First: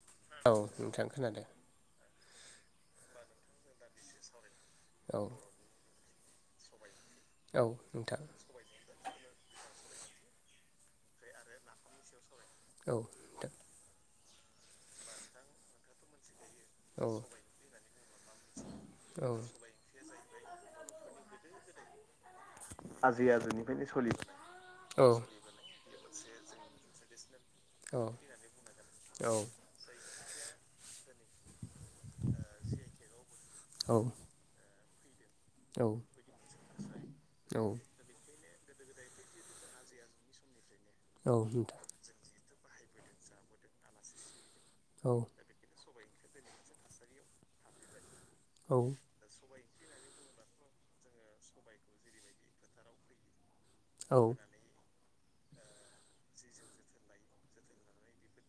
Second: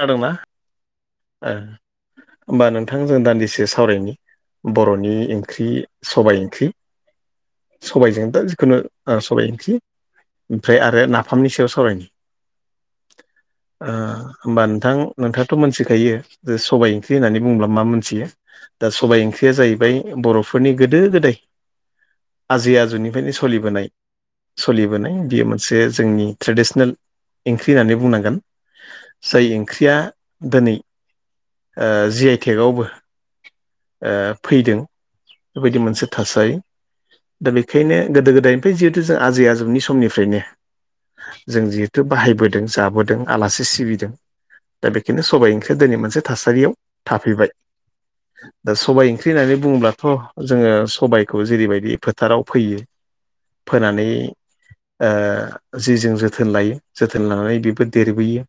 खोनादोंना औ नोंथां खोनादों ओ होमबा नोंथां जों दानदिसे सावरायनि बर'नि औ ओंख्रि सबाय ओंख्रि औ औ जों दा जिखुनु सावरायनोसै ओमफ्राय आरो नाफामनि सायाव सावरायनो औ ओ होमबा नोंथां नोंथाङाथ' मोनथिखायो जे सबाय औ ओंख्रि होननानै बुंबोब्ला मा मोनथियो दा सबाय औ ओंख्रिया जाहैबाय बर'फोरनि गोदो गोदाय आजै आजौनिफ्रायनो सोलिबोनाय औ सोलिबोनाय बियो मोन से जोंनि ट्रेडिसनेल ओंख्रि होननानै औ बुंनांगोन। जाय ओंख्रिया दिनै जि आइ टेकावबो ओ फैदों बेबायदि औ मोनसे थासारि दा औ बेखायनो गोदो गोदायनिफ्राय जिहेथु जों आजै आजौनि समनिफ्रायनो जों नोंथां जिहेथु बाहायबोदों जाबोदों आलासि सिबिदों दा औ बेखिनो सबाय ओंख्रिया दिनै मोनसे थासारियाव थाफैबाय। दा औ औ सबाय ओंख्रि होननानै बुङोब्लाथ' जोङो सबाइखौ जेरैबायदि फोथाराव फैयो फोनानै ओ जि जों जोथोन लायो जोथोन लानानै बेबो देरबोयो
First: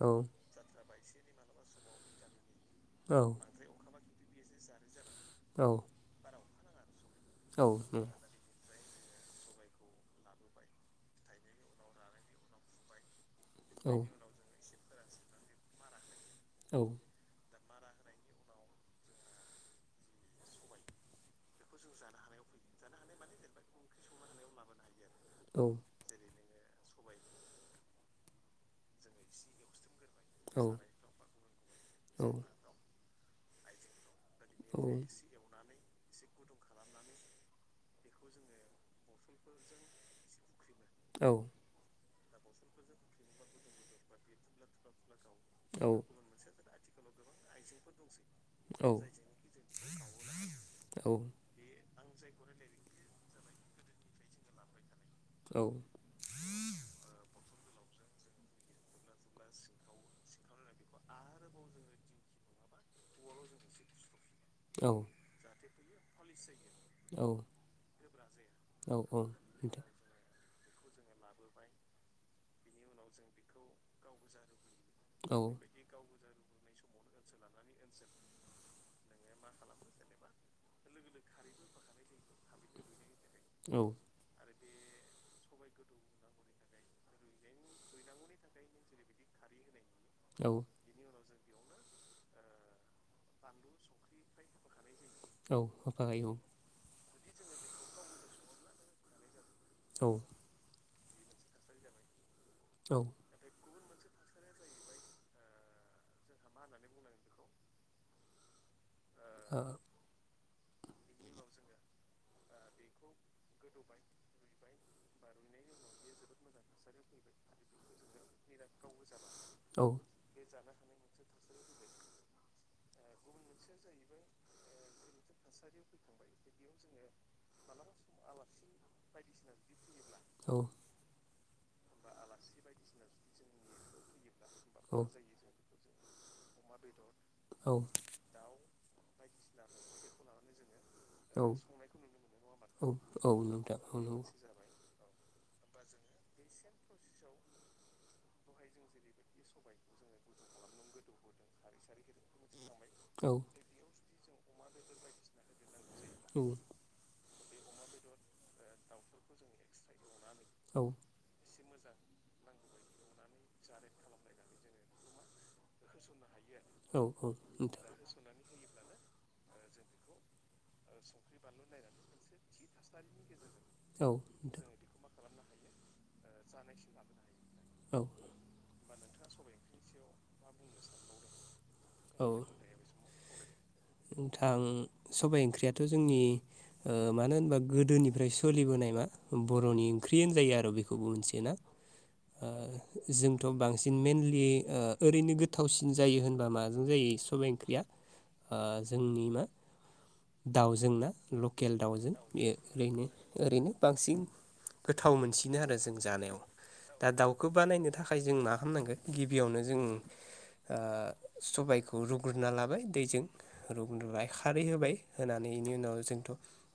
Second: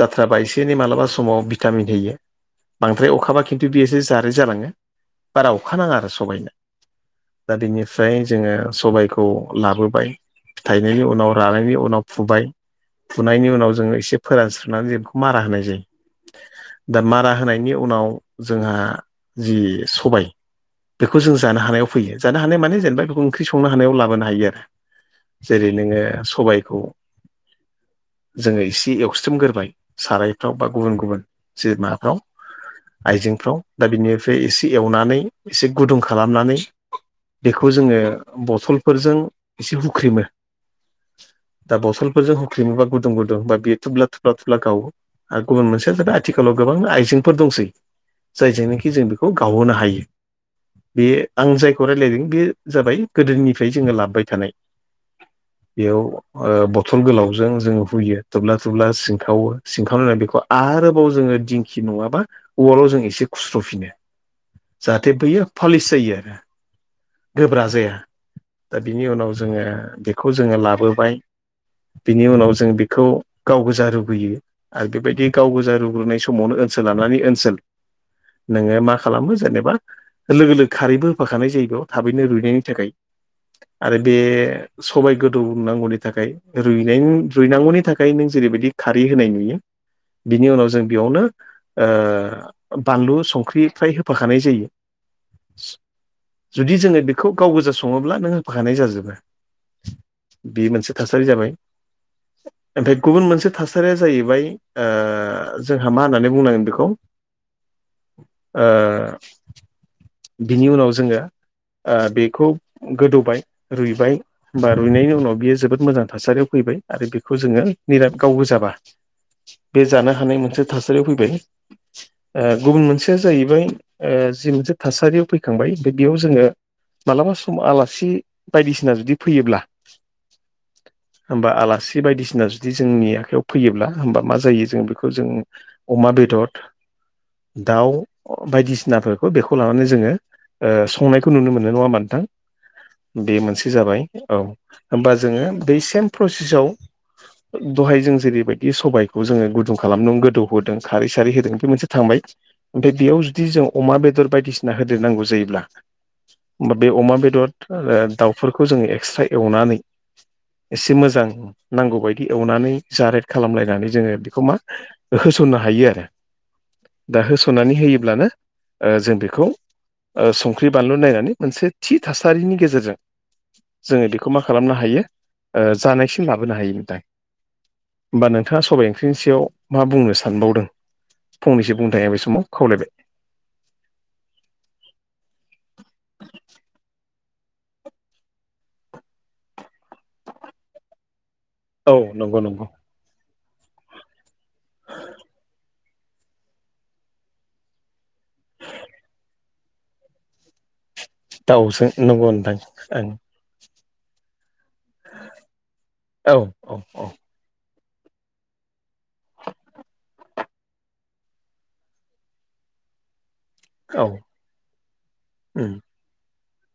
औ एसे एनै मालाबा समाव भिटामिन हैयो बांद्राय अखाबा खिनथु बेयो जारेथ जालाङो बारा नंगौ औ अखा नाङा आरो सबाइनो औ दा बेनिफ्राय जोङो सबायखौ लाबोबाय औ थाइनायनि उनाव रानायनि उनाव फुबाय फुनायनि उनाव जोङो एसे फोरानस्रनानै जों बेखौ मारा होनाय जायो दा मारा होनायनि उनाव जोंहा जि सबाय बेखौ जों जानो हानायाव फैयो जानो हानाय माने जेनेबा बेखौ ओंख्रि संनो हानायाव लाबोनो हायो आरो जेरै औ नोङो सबायखौ जोङो एसे एवफ्रामग्रोबाय सारायफ्राव बा गुबुन गुबुन जे माबाफ्राव आइजेंफ्राव दा बिनिफ्राय एसे एवनानै एसे गुदुं खालामनानै बेखौ जोङो बथलफोरजों एसे हुख्रेमो दा बथलफोरजों होख्रेमोबा गदुं गुदुं हा बेयो थुब्ला थुब्ला थुब्ला गावो आरो गुबुन औ मोनसेया आथिखालाव गोबां आइजेंफोर दंसै औ जायजोंनोखि औ जों बेखौ गावहोनो हायो बे आं जायखौ रायज्लायदों बे जाबाय गोदोनिफ्राय जोङो लाबोबाय थानाय औ बेयाव बथल गोलावजों जोङो हुयो थुब्ला थुब्ला सिंखावो सिंखावनानै बेखौ आरोबाव जोङो दिंखि नङाबा उवालाव जों एसे खुस्र'फिनो जाहाथे बैयो पालिस जायो आरो गोब्रा जाया दा बिनि उनाव जोङो बेखौ जोङो लाबोबाय बिनि उनाव जों बेखौ गाव गोजा लुबैयो आरो बेबायदि गाव गोजा रुग्रोनाय समावनो ओनसोल लानानै ओनसोल नोङो मा खालामो जेनेबा लोगो लोगो खारैबो होफाखानाय जायो बेयाव थाबैनो रुइनायनि थाखाय आरो बे समाय गोदौ नांगौनि थाखाय रुइ रुइनांगौनि थाखाय नों जेरैबायदि खारै होनाय नुयो बिनि उनाव जों बेयावनो बानलु संख्रि फ्राय होफाखानाय जायो औ होफाखायो औ जुदि जोङो बेखौ गाव गोजा सङोब्ला नों होफाखानाय जाजोबो बे मोनसे थासारि जाबाय ओमफफ्राय गुबुन मोनसे थासारिया जाहैबाय जोंहा मा होननानै बुंनांगोन बेखौ ओ बिनि उनाव जोङो ओ बेखौ गोदौबाय रुइबाय होमबा रुइनायनि उनाव बियो जोबोद मोजां थासारियाव फैबाय आरो बेखौ जोङो निर गावबोजाबा बे जानो हानाय मोनसे थासारियाव फैबाय गुबुन मोनसेया जाहैबाय जि मोनसे थासारियाव फैखांबाय बे बेयाव जोङो मालाबा सम आलासि बायदिसिना जुदि फैयोब्ला औ होमबा आलासि बायदिसिना जुदि जोंनि आखायाव फैयोब्ला होमबा मा जायो जों बेखौ जों अमा बेदर [unintelligible] दाउ बायदिसिनाफोरखौ बेखौ लानानै जोङो संनायखौ नुनो मोननाय नङा होनबा नोंथां बे मोनसे जाबाय औ होमबा जोङो बै सेम प्रसेसआव दहाय जों जेरैबायदि सबाइखौ जोङो गुदुं खालामदों गोदौ होदों खारै सारै होदों बे मोनसे थांबाय ओमफ्राय बेयाव जुदि जों अमा बेदर बायदिसिना होदेरनांगौ जायोब्ला होमा बे अमा बेदर दाउफोरखौ जोङो एक्सट्रा एवनानै एसे मोजां नांगौबायदि एवनानै जारेट खालामलायनानै जोङो बेखौ मा होसननो हायो दा होसननानै होयोब्लानो ओ जों बेखौ ओ संख्रि बानलु नायनानै मोनसे थि थासारिनि गेजेरजों जोङो बेखौ मा खालामनो हायो ओ जानायसिम लाबोनो हायो नोंथां होमबा नोंथाङा सबाइ ओंख्रिनि सायाव मा बुंनो सानबावदों फंनैसो बुंनो थाखाय आं बे समाव खावलायबाय नोंथां सबाइ ओंख्रियाथ' जोंनि ओ मानो होनबा गोदोनिफ्राय सोलिबोनाय मा बर'नि ओंख्रियानो होनजायो आरो बेखौबो मोनसे ना औ नंगौ ओ नंगौ जोंथ' बांसिन मेनलि ओरैनो गोथावसिन जायो होनबा माजों जायो सबाइ ओंख्रिया ओ जोंनि मा दाउजों ना लकेल दाउजों नंगौ बेयो नोंथां ओरैनो ओरैनो बांसिन गोथाव मोनसिनो आरो जों जानो औ दा औ दाउखौ बानायनो थाखाय जों मा खामनांगोन गिबियावनो जों सबायखौ रुग्रोनना लाबाय दैजों औ औ रुग्रोबाय खारै होबाय होनानै बेनि उम उनाव जोंथ'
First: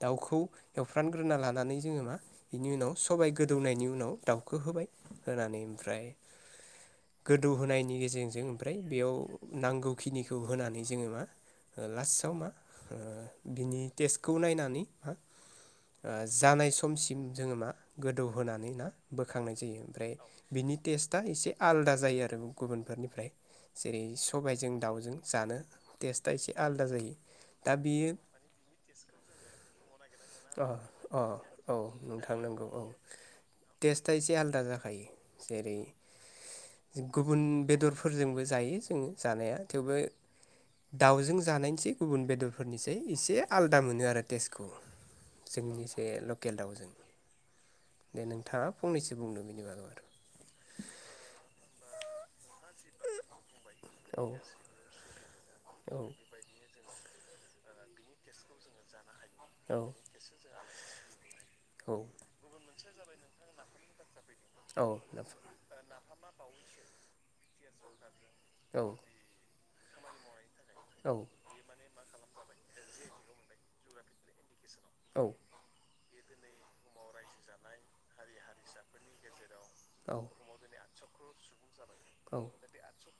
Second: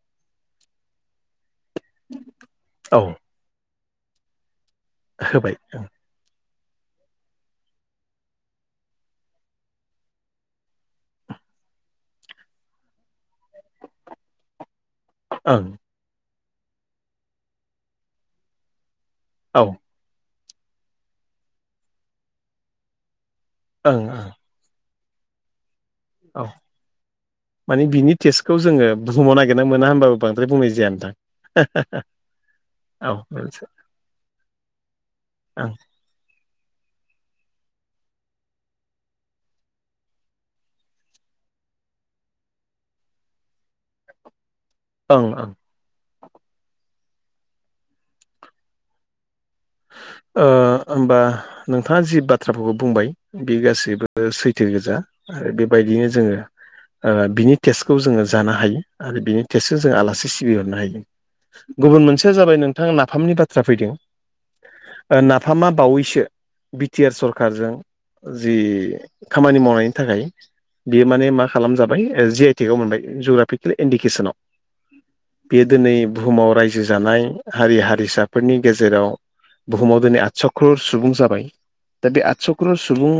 दाउखौ एवफ्रानग्रोना लानानै जोङो मा बेनि उनाव औ सबाय गोदौनायनि उनाव दाउखौ होबाय होबाय होनानै ओमफ्राय [inaudible] गोदौ होनायनि गेजेरजों ओमफ्राय बेयाव नांगौखिनिखौ होनानै जोङो मा लास्टआव मा बिनि टेस्टखौ नायनानै मा ओ ओ जानाय समसिम जोङो मा गोदौहोनानै ना बोखांनाय ओं जायो ओमफ्राय बिनि टेस्टआ एसे आलदा जायो आरो गुबुनफोरनिफ्राय ओं जेरै सबायजों दाउजों जानो टेस्टआ एसे आलादा जायो दा मानि बियो बिनि टेस्टखौ जोङो बुहुमाव नागिरना मोना होनोबाबो बांद्राय अ बुंनाय जाया नोंथां अ औ नोंथां नंगौ औ टेस्टआ एसे आलदा जाखायो जेरै गुबुन बेदरफोरजोंबो जायो जोङो जानाया थेवबो दाउजों जानायनिसै गुबुन बेदरफोरनिसै एसे आलादा मोनो आरो टेस्टखौ ओं ओं जोंनि ए लकेल दाउजों दे नोंथाङा फंनैसो बुंनो बिनिबा होमबा नोंथाङा जि बाथ्राफोरखौ बुंबाय बे गासैबो आरो औ सैथो गोजा आरो बेबायदिनो माखासे जोङो बिनि टेस्टखौ जोङो जानो हायो आरो बेनि टेस्टजों बर'फोरनि जोङो आलासि सिबिहरनो हायो खान्थिफोरखौ गुबुन मोनसेया जाबाय नोंथाङा नाफामनि बाथ्रा फैदों जों दिनै नाफामा बावैसो बि टि आर सरखारजों जि सोनो खामानि मावनायनि थाखाय हाबाय बियो नोंथां माने मा खालामजाबाय जि आइ टेग आ मोनबाय जग्राफिकेलि इन्डिकेसनाव औ बेयो दिनै बुहुमाव रायजो जानाय हारि हारिसाफोरनि गेजेराव बुहुमाव दिनै आदस' ख्रर सुबुं जाबाय दा बे आठस' ख्रर सुबुं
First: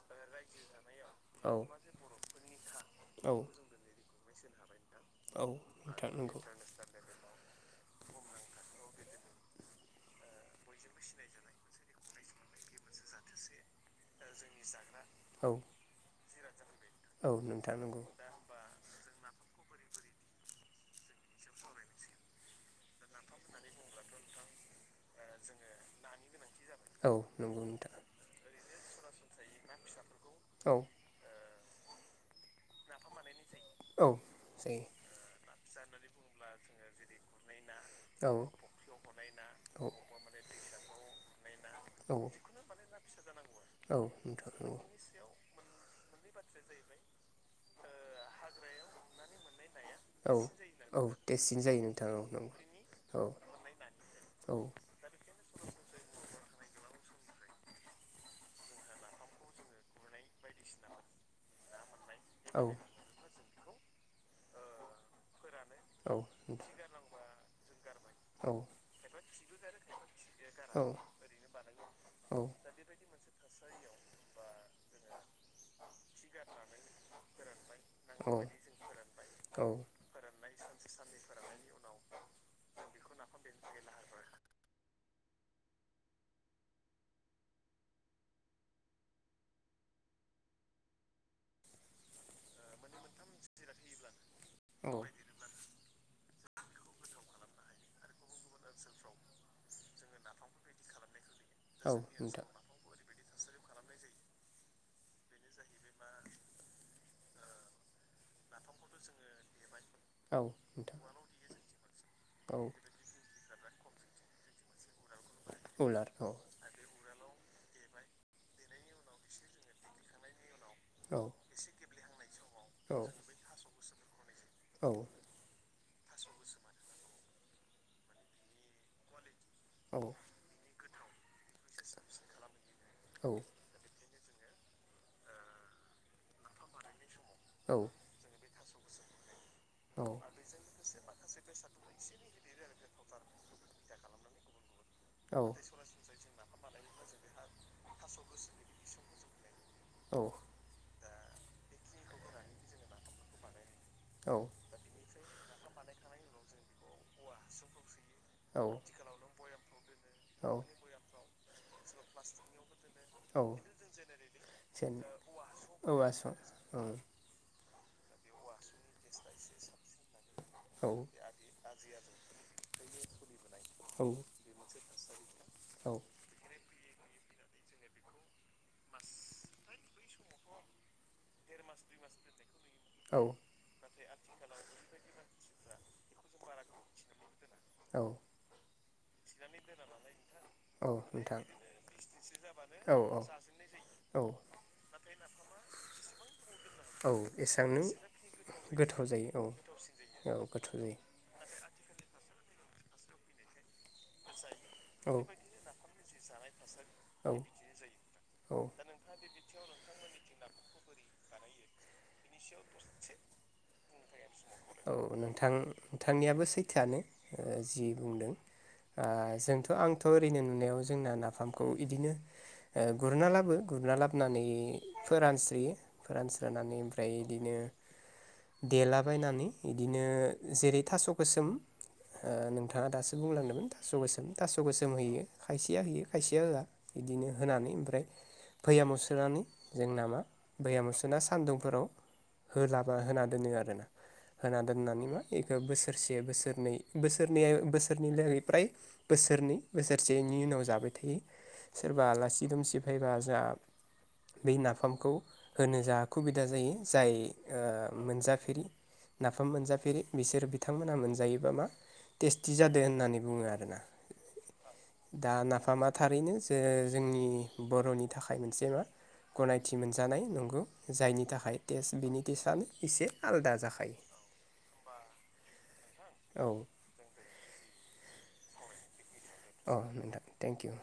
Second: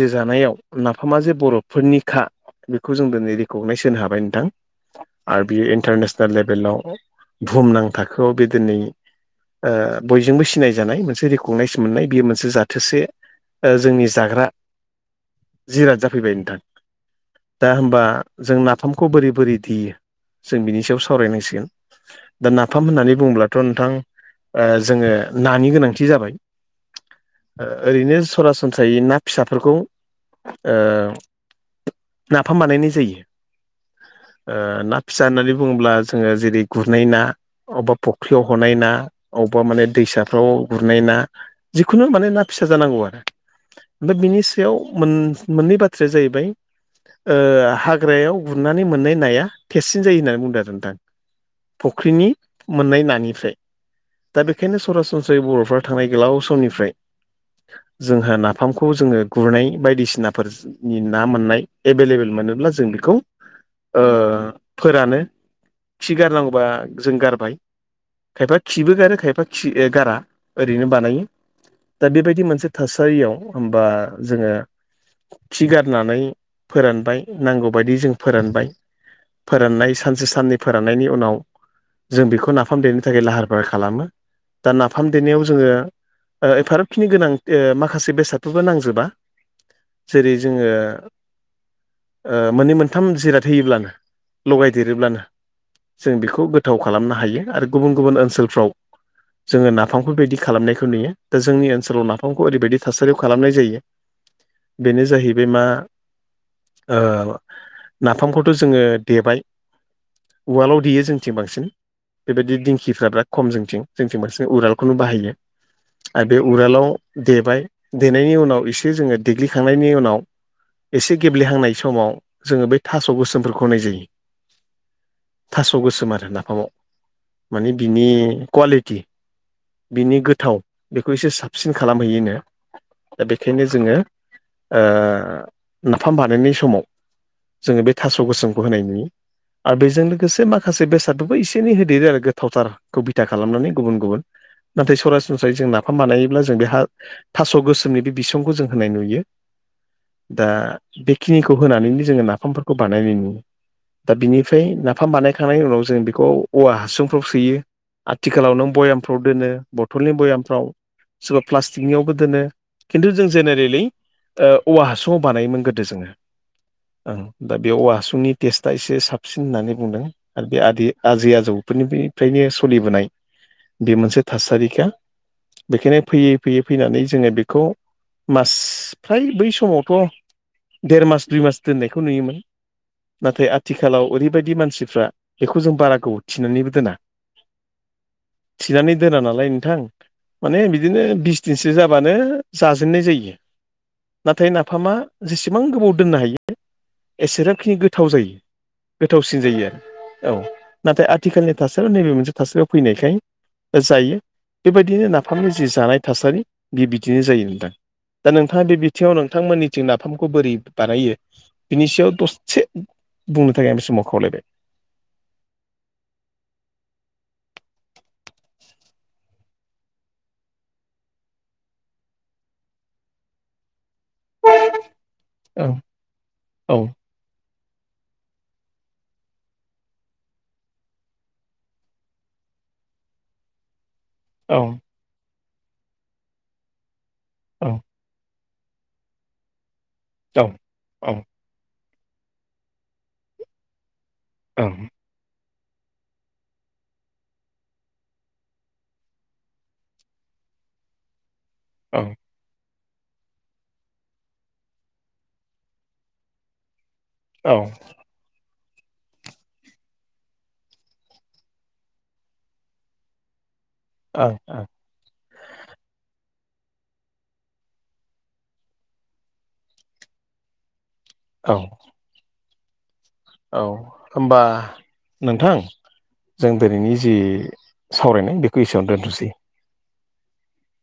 जे जानायाव नाफामा जे बर'फोरनि खा बेखौ जों दिनै रिक'नायस होनो हाबाय नोंथां आरो बियो इन्टारनेसनेल लेभेलाव बुहुमनां थाखोआव बे दिनै बयजोंबो सिनाय जानाय मोनसे रेकगनाइज मोननाय बेयो मोनसे जाथोसे जोंनि जाग्रा औ जिराद जाफैबाय नोंथां औ नोंथां नंगौ औ दा नोंथां होमबा नंगौ जों नाफामखौ बोरै बोरै देयो जों बिनि सायाव सावरायनांसिगोन दा नाफाम होननानै बुङोब्लाथ' नोंथां जो ओ जोङो नानि गोनांथि गोनां जाबाय औ नंगौ ओ नोंथाङा ओरैनो सरासनस्रायै दायो मा ना फिसाफोरखौ फिसाफोरखौ ओ नाफाम बानायनाय औ जायो जायो ना फिसा होननानै बुङोब्ला जोङो जेरै गुरनाय ना अबेबा औ फुख्रियाव हनाय ना अबेबा माने दैसाफ्राव गुरनाय ना जिखुनु औ माने ना फिसा जानांगौ आरो आरो औ ओमफ्राय बिनि नोंथां सायाव नंगौ मोननै बाथ्राया जाहैबाय हाग्रायाव गुरनानै मोननाय नाया थेससिन जायो औ होननानै बुंदों आरो नोंथां औ टेस्टसिन जायो नोंथां औ फुख्रिनि मोननाय नंगौ औ नानिखैरै दा औ बेखायनो सरासनस्रायै बर'फ्रा थांनाय गोलाव समनिफ्राय जोंहा नाफामखौ जोङो गुरनाय बायदिसिनाफोरनि ना मोननाय एभेलेबेल मोनोब्ला जों बेखौ फोरानो खि गारनांगौबा जों गारबाय गारबाय खायफा खिबो गारो खायफा खि गारा ओरैनो बानायो दा औ बेबायदि मोनसे थासारियाव होमबा जोङो खि गारनानै फोरानबाय नांगौबायदि जों फोरानबाय औ फोराननाय सानसे साननै फोराननायनि उनाव जों बेखौ नाफाम देनो थाखाय लाहार फाहार खालामो दा नाफाम देनायाव जोङो एफारखिनि गोनां माखासे बेसादफोरबो नांजोबा जेरै जोङो मोननै मोनथाम जिराद होयोब्लानो लगायदेरोब्लानो जों बेखौ गोथाव खालामनो हायो आरो गुबुन गुबुन ओनसोलफ्राव जोङो नाफामफोर बिबायदि खालामनायखौ नुयो दा जोंनि औ ओनसोलाव नाफामखौ नोंथां ओरैबायदि थासारियाव खालामनाय जायो बेनो जाहैबाय बे मा नाफामखौथ' जोङो देबाय औ उवालआव नोंथां देयो जोंनिथिं बांसिन बेबायदि औ दिंखिफ्रा बिराद खम जोंथिं जोंथिं बांसिन उवालखौनो बाहायो उलार आरो औ बे उवालाव देबाय देनायनि उनाव एसे जोङो देग्लिखांनायनि उनाव एसे औ गेब्लेहांनाय समाव जोङो बै औ थास' गोसोमफोरखौ होनाय जायो औ थास' गोसोम आरो नाफामाव माने बिनि कुवालिटि औ बिनि गोथाव बेखौ एसे साबसिन खालामहैयोनो दा बेखायनो जोङो ओ नाफाम बानायनाय समाव औ जोङो बे थास' गोसोमखौ होनाय नोयो आरो बेजों लोगोसे माखासे बेसादबो एसे एनै होदेरो आरो गो [unintelligible] प्रथारखौ बिथा खालामनानै गुबुन गुबुन नाथाय सरासनस्रायै जों नाफाम बानायोब्ला जों बेहा थास' गोसोमनि बे बिसंखौ जों होनाय नुयो दा बेखिनिखौ होनानैनो जोङो नाफामफोरखौ बानायनाय नुयो दा बिनिफ्राय नाफाम बानायखांनायनि उनाव जों बेखौ औवा हासुंफ्राव सोयो आथिखालाव औ बयाम फ्राव दोनो बथलनि बयामफ्राव सोरबा प्लास्टिकनियावबो दोनो खिन्थु जों औ औ जेनेरेलि औवा जेन हासुङाव बानायोमोन गोदो औवा जोङो सं औ ओं दा बेयाव औवा हासुंनि टेस्टआ एसे साबसिन होननानै बुंदों आरो बे आदि औ आजै आजौ फोरनिफ्रायनो सोलिबोनाय बे मोनसे थासारिखा बेखायनो फैयै फैयै फैनानै जोङो बेखौ मास फ्राय बै समावथ' देर मास दुइ मास दोननायखौ नुयोमोन औ नाथाय आथिखालाव ओरैबायदि मानसिफ्रा बेखौ जों बारा गोबाव थिनानैबो दोना औ थिनानै दोना नालाय नोंथां माने औ बिदिनो बिस नोंथां दिनसो जाबानो औ जाजेननाय जायो औ नाथाय ना नाफामा जेसेबां गोबाव दोननो हायो औ एसेबांखिनि एसेबांनो गोथाव जायो गोथाव गोथावसिन औ जायो आरो औ गोथाव जायो नाथाय आथिखालनि थासारियाव नैबे मोनसे थासारियाव फैनायखाय जायो बेबायदिनो नाफामनि जि जानाय थासारि बे बिदिनो औ जायो नोंथां दा नोंथाङा बे बिथिङाव नोंथांमोननि जों नाफामखौ बोरै बानायो औ बिनि सायाव दसे बुंनो थाखाय बे समाव खावलायबाय औ नोंथां नोंथांनियाबो सैथोआनो ओ जि बुंदों जोंथ' आंथ' ओरैनो नुनायाव जोंना नाफामखौ इदिनो गुरना लाबो गुरना लाबो नानै फोरानस्रोयो औ फोरानस्रोनानै औ ओमफ्राय बिदिनो देलाबायनानै बिदिनो जेरै थास' गोसोम ओ नोंथाङा दासो बुंलांदोंमोन थास' गोसोम थास' गोसोम औ होयो खायसेया होयो खायसेया होआ बिदिनो होनानै औ ओमफ्राय भयामाव सोनानै जोंना मा औ भैयामाव ओं सोनानै सान्दुंफोराव होजाबा होना दोनो आरो ना होना ओं दोननानै मा बोसोरसे बोसोरनै बोसोरनै बोसोरनै लागै फ्राय बोसोरनै बोसोरसेनि उनाव जाबाय थायो औ सोरबा आलासि दुमसि फैबा जोंहा बे नाफामखौ होनो जोंहा खुबिदा जायो जाय ओ ओं मोनजाफेरि नाफाम मोनजाफेरि बिसोर बिथांमोनहा मोनजायोबा मा टेस्टि जादों होननानै बुङो आरोना अ औ दा नाफामा थारैनो जो जोंनि बर'नि थाखाय मोनसे मा गनायथि मोनजानाय नंगौ जायनि औ थाखाय टेस्ट बिनि टेस्टआनो एसे आलादा औ जाखायो होनबा नोंथां औ जों दिनैनि जि सावरायनाय बेखौ एसेयावनो दोनथ'सै। अ नोंथां थेंक इउ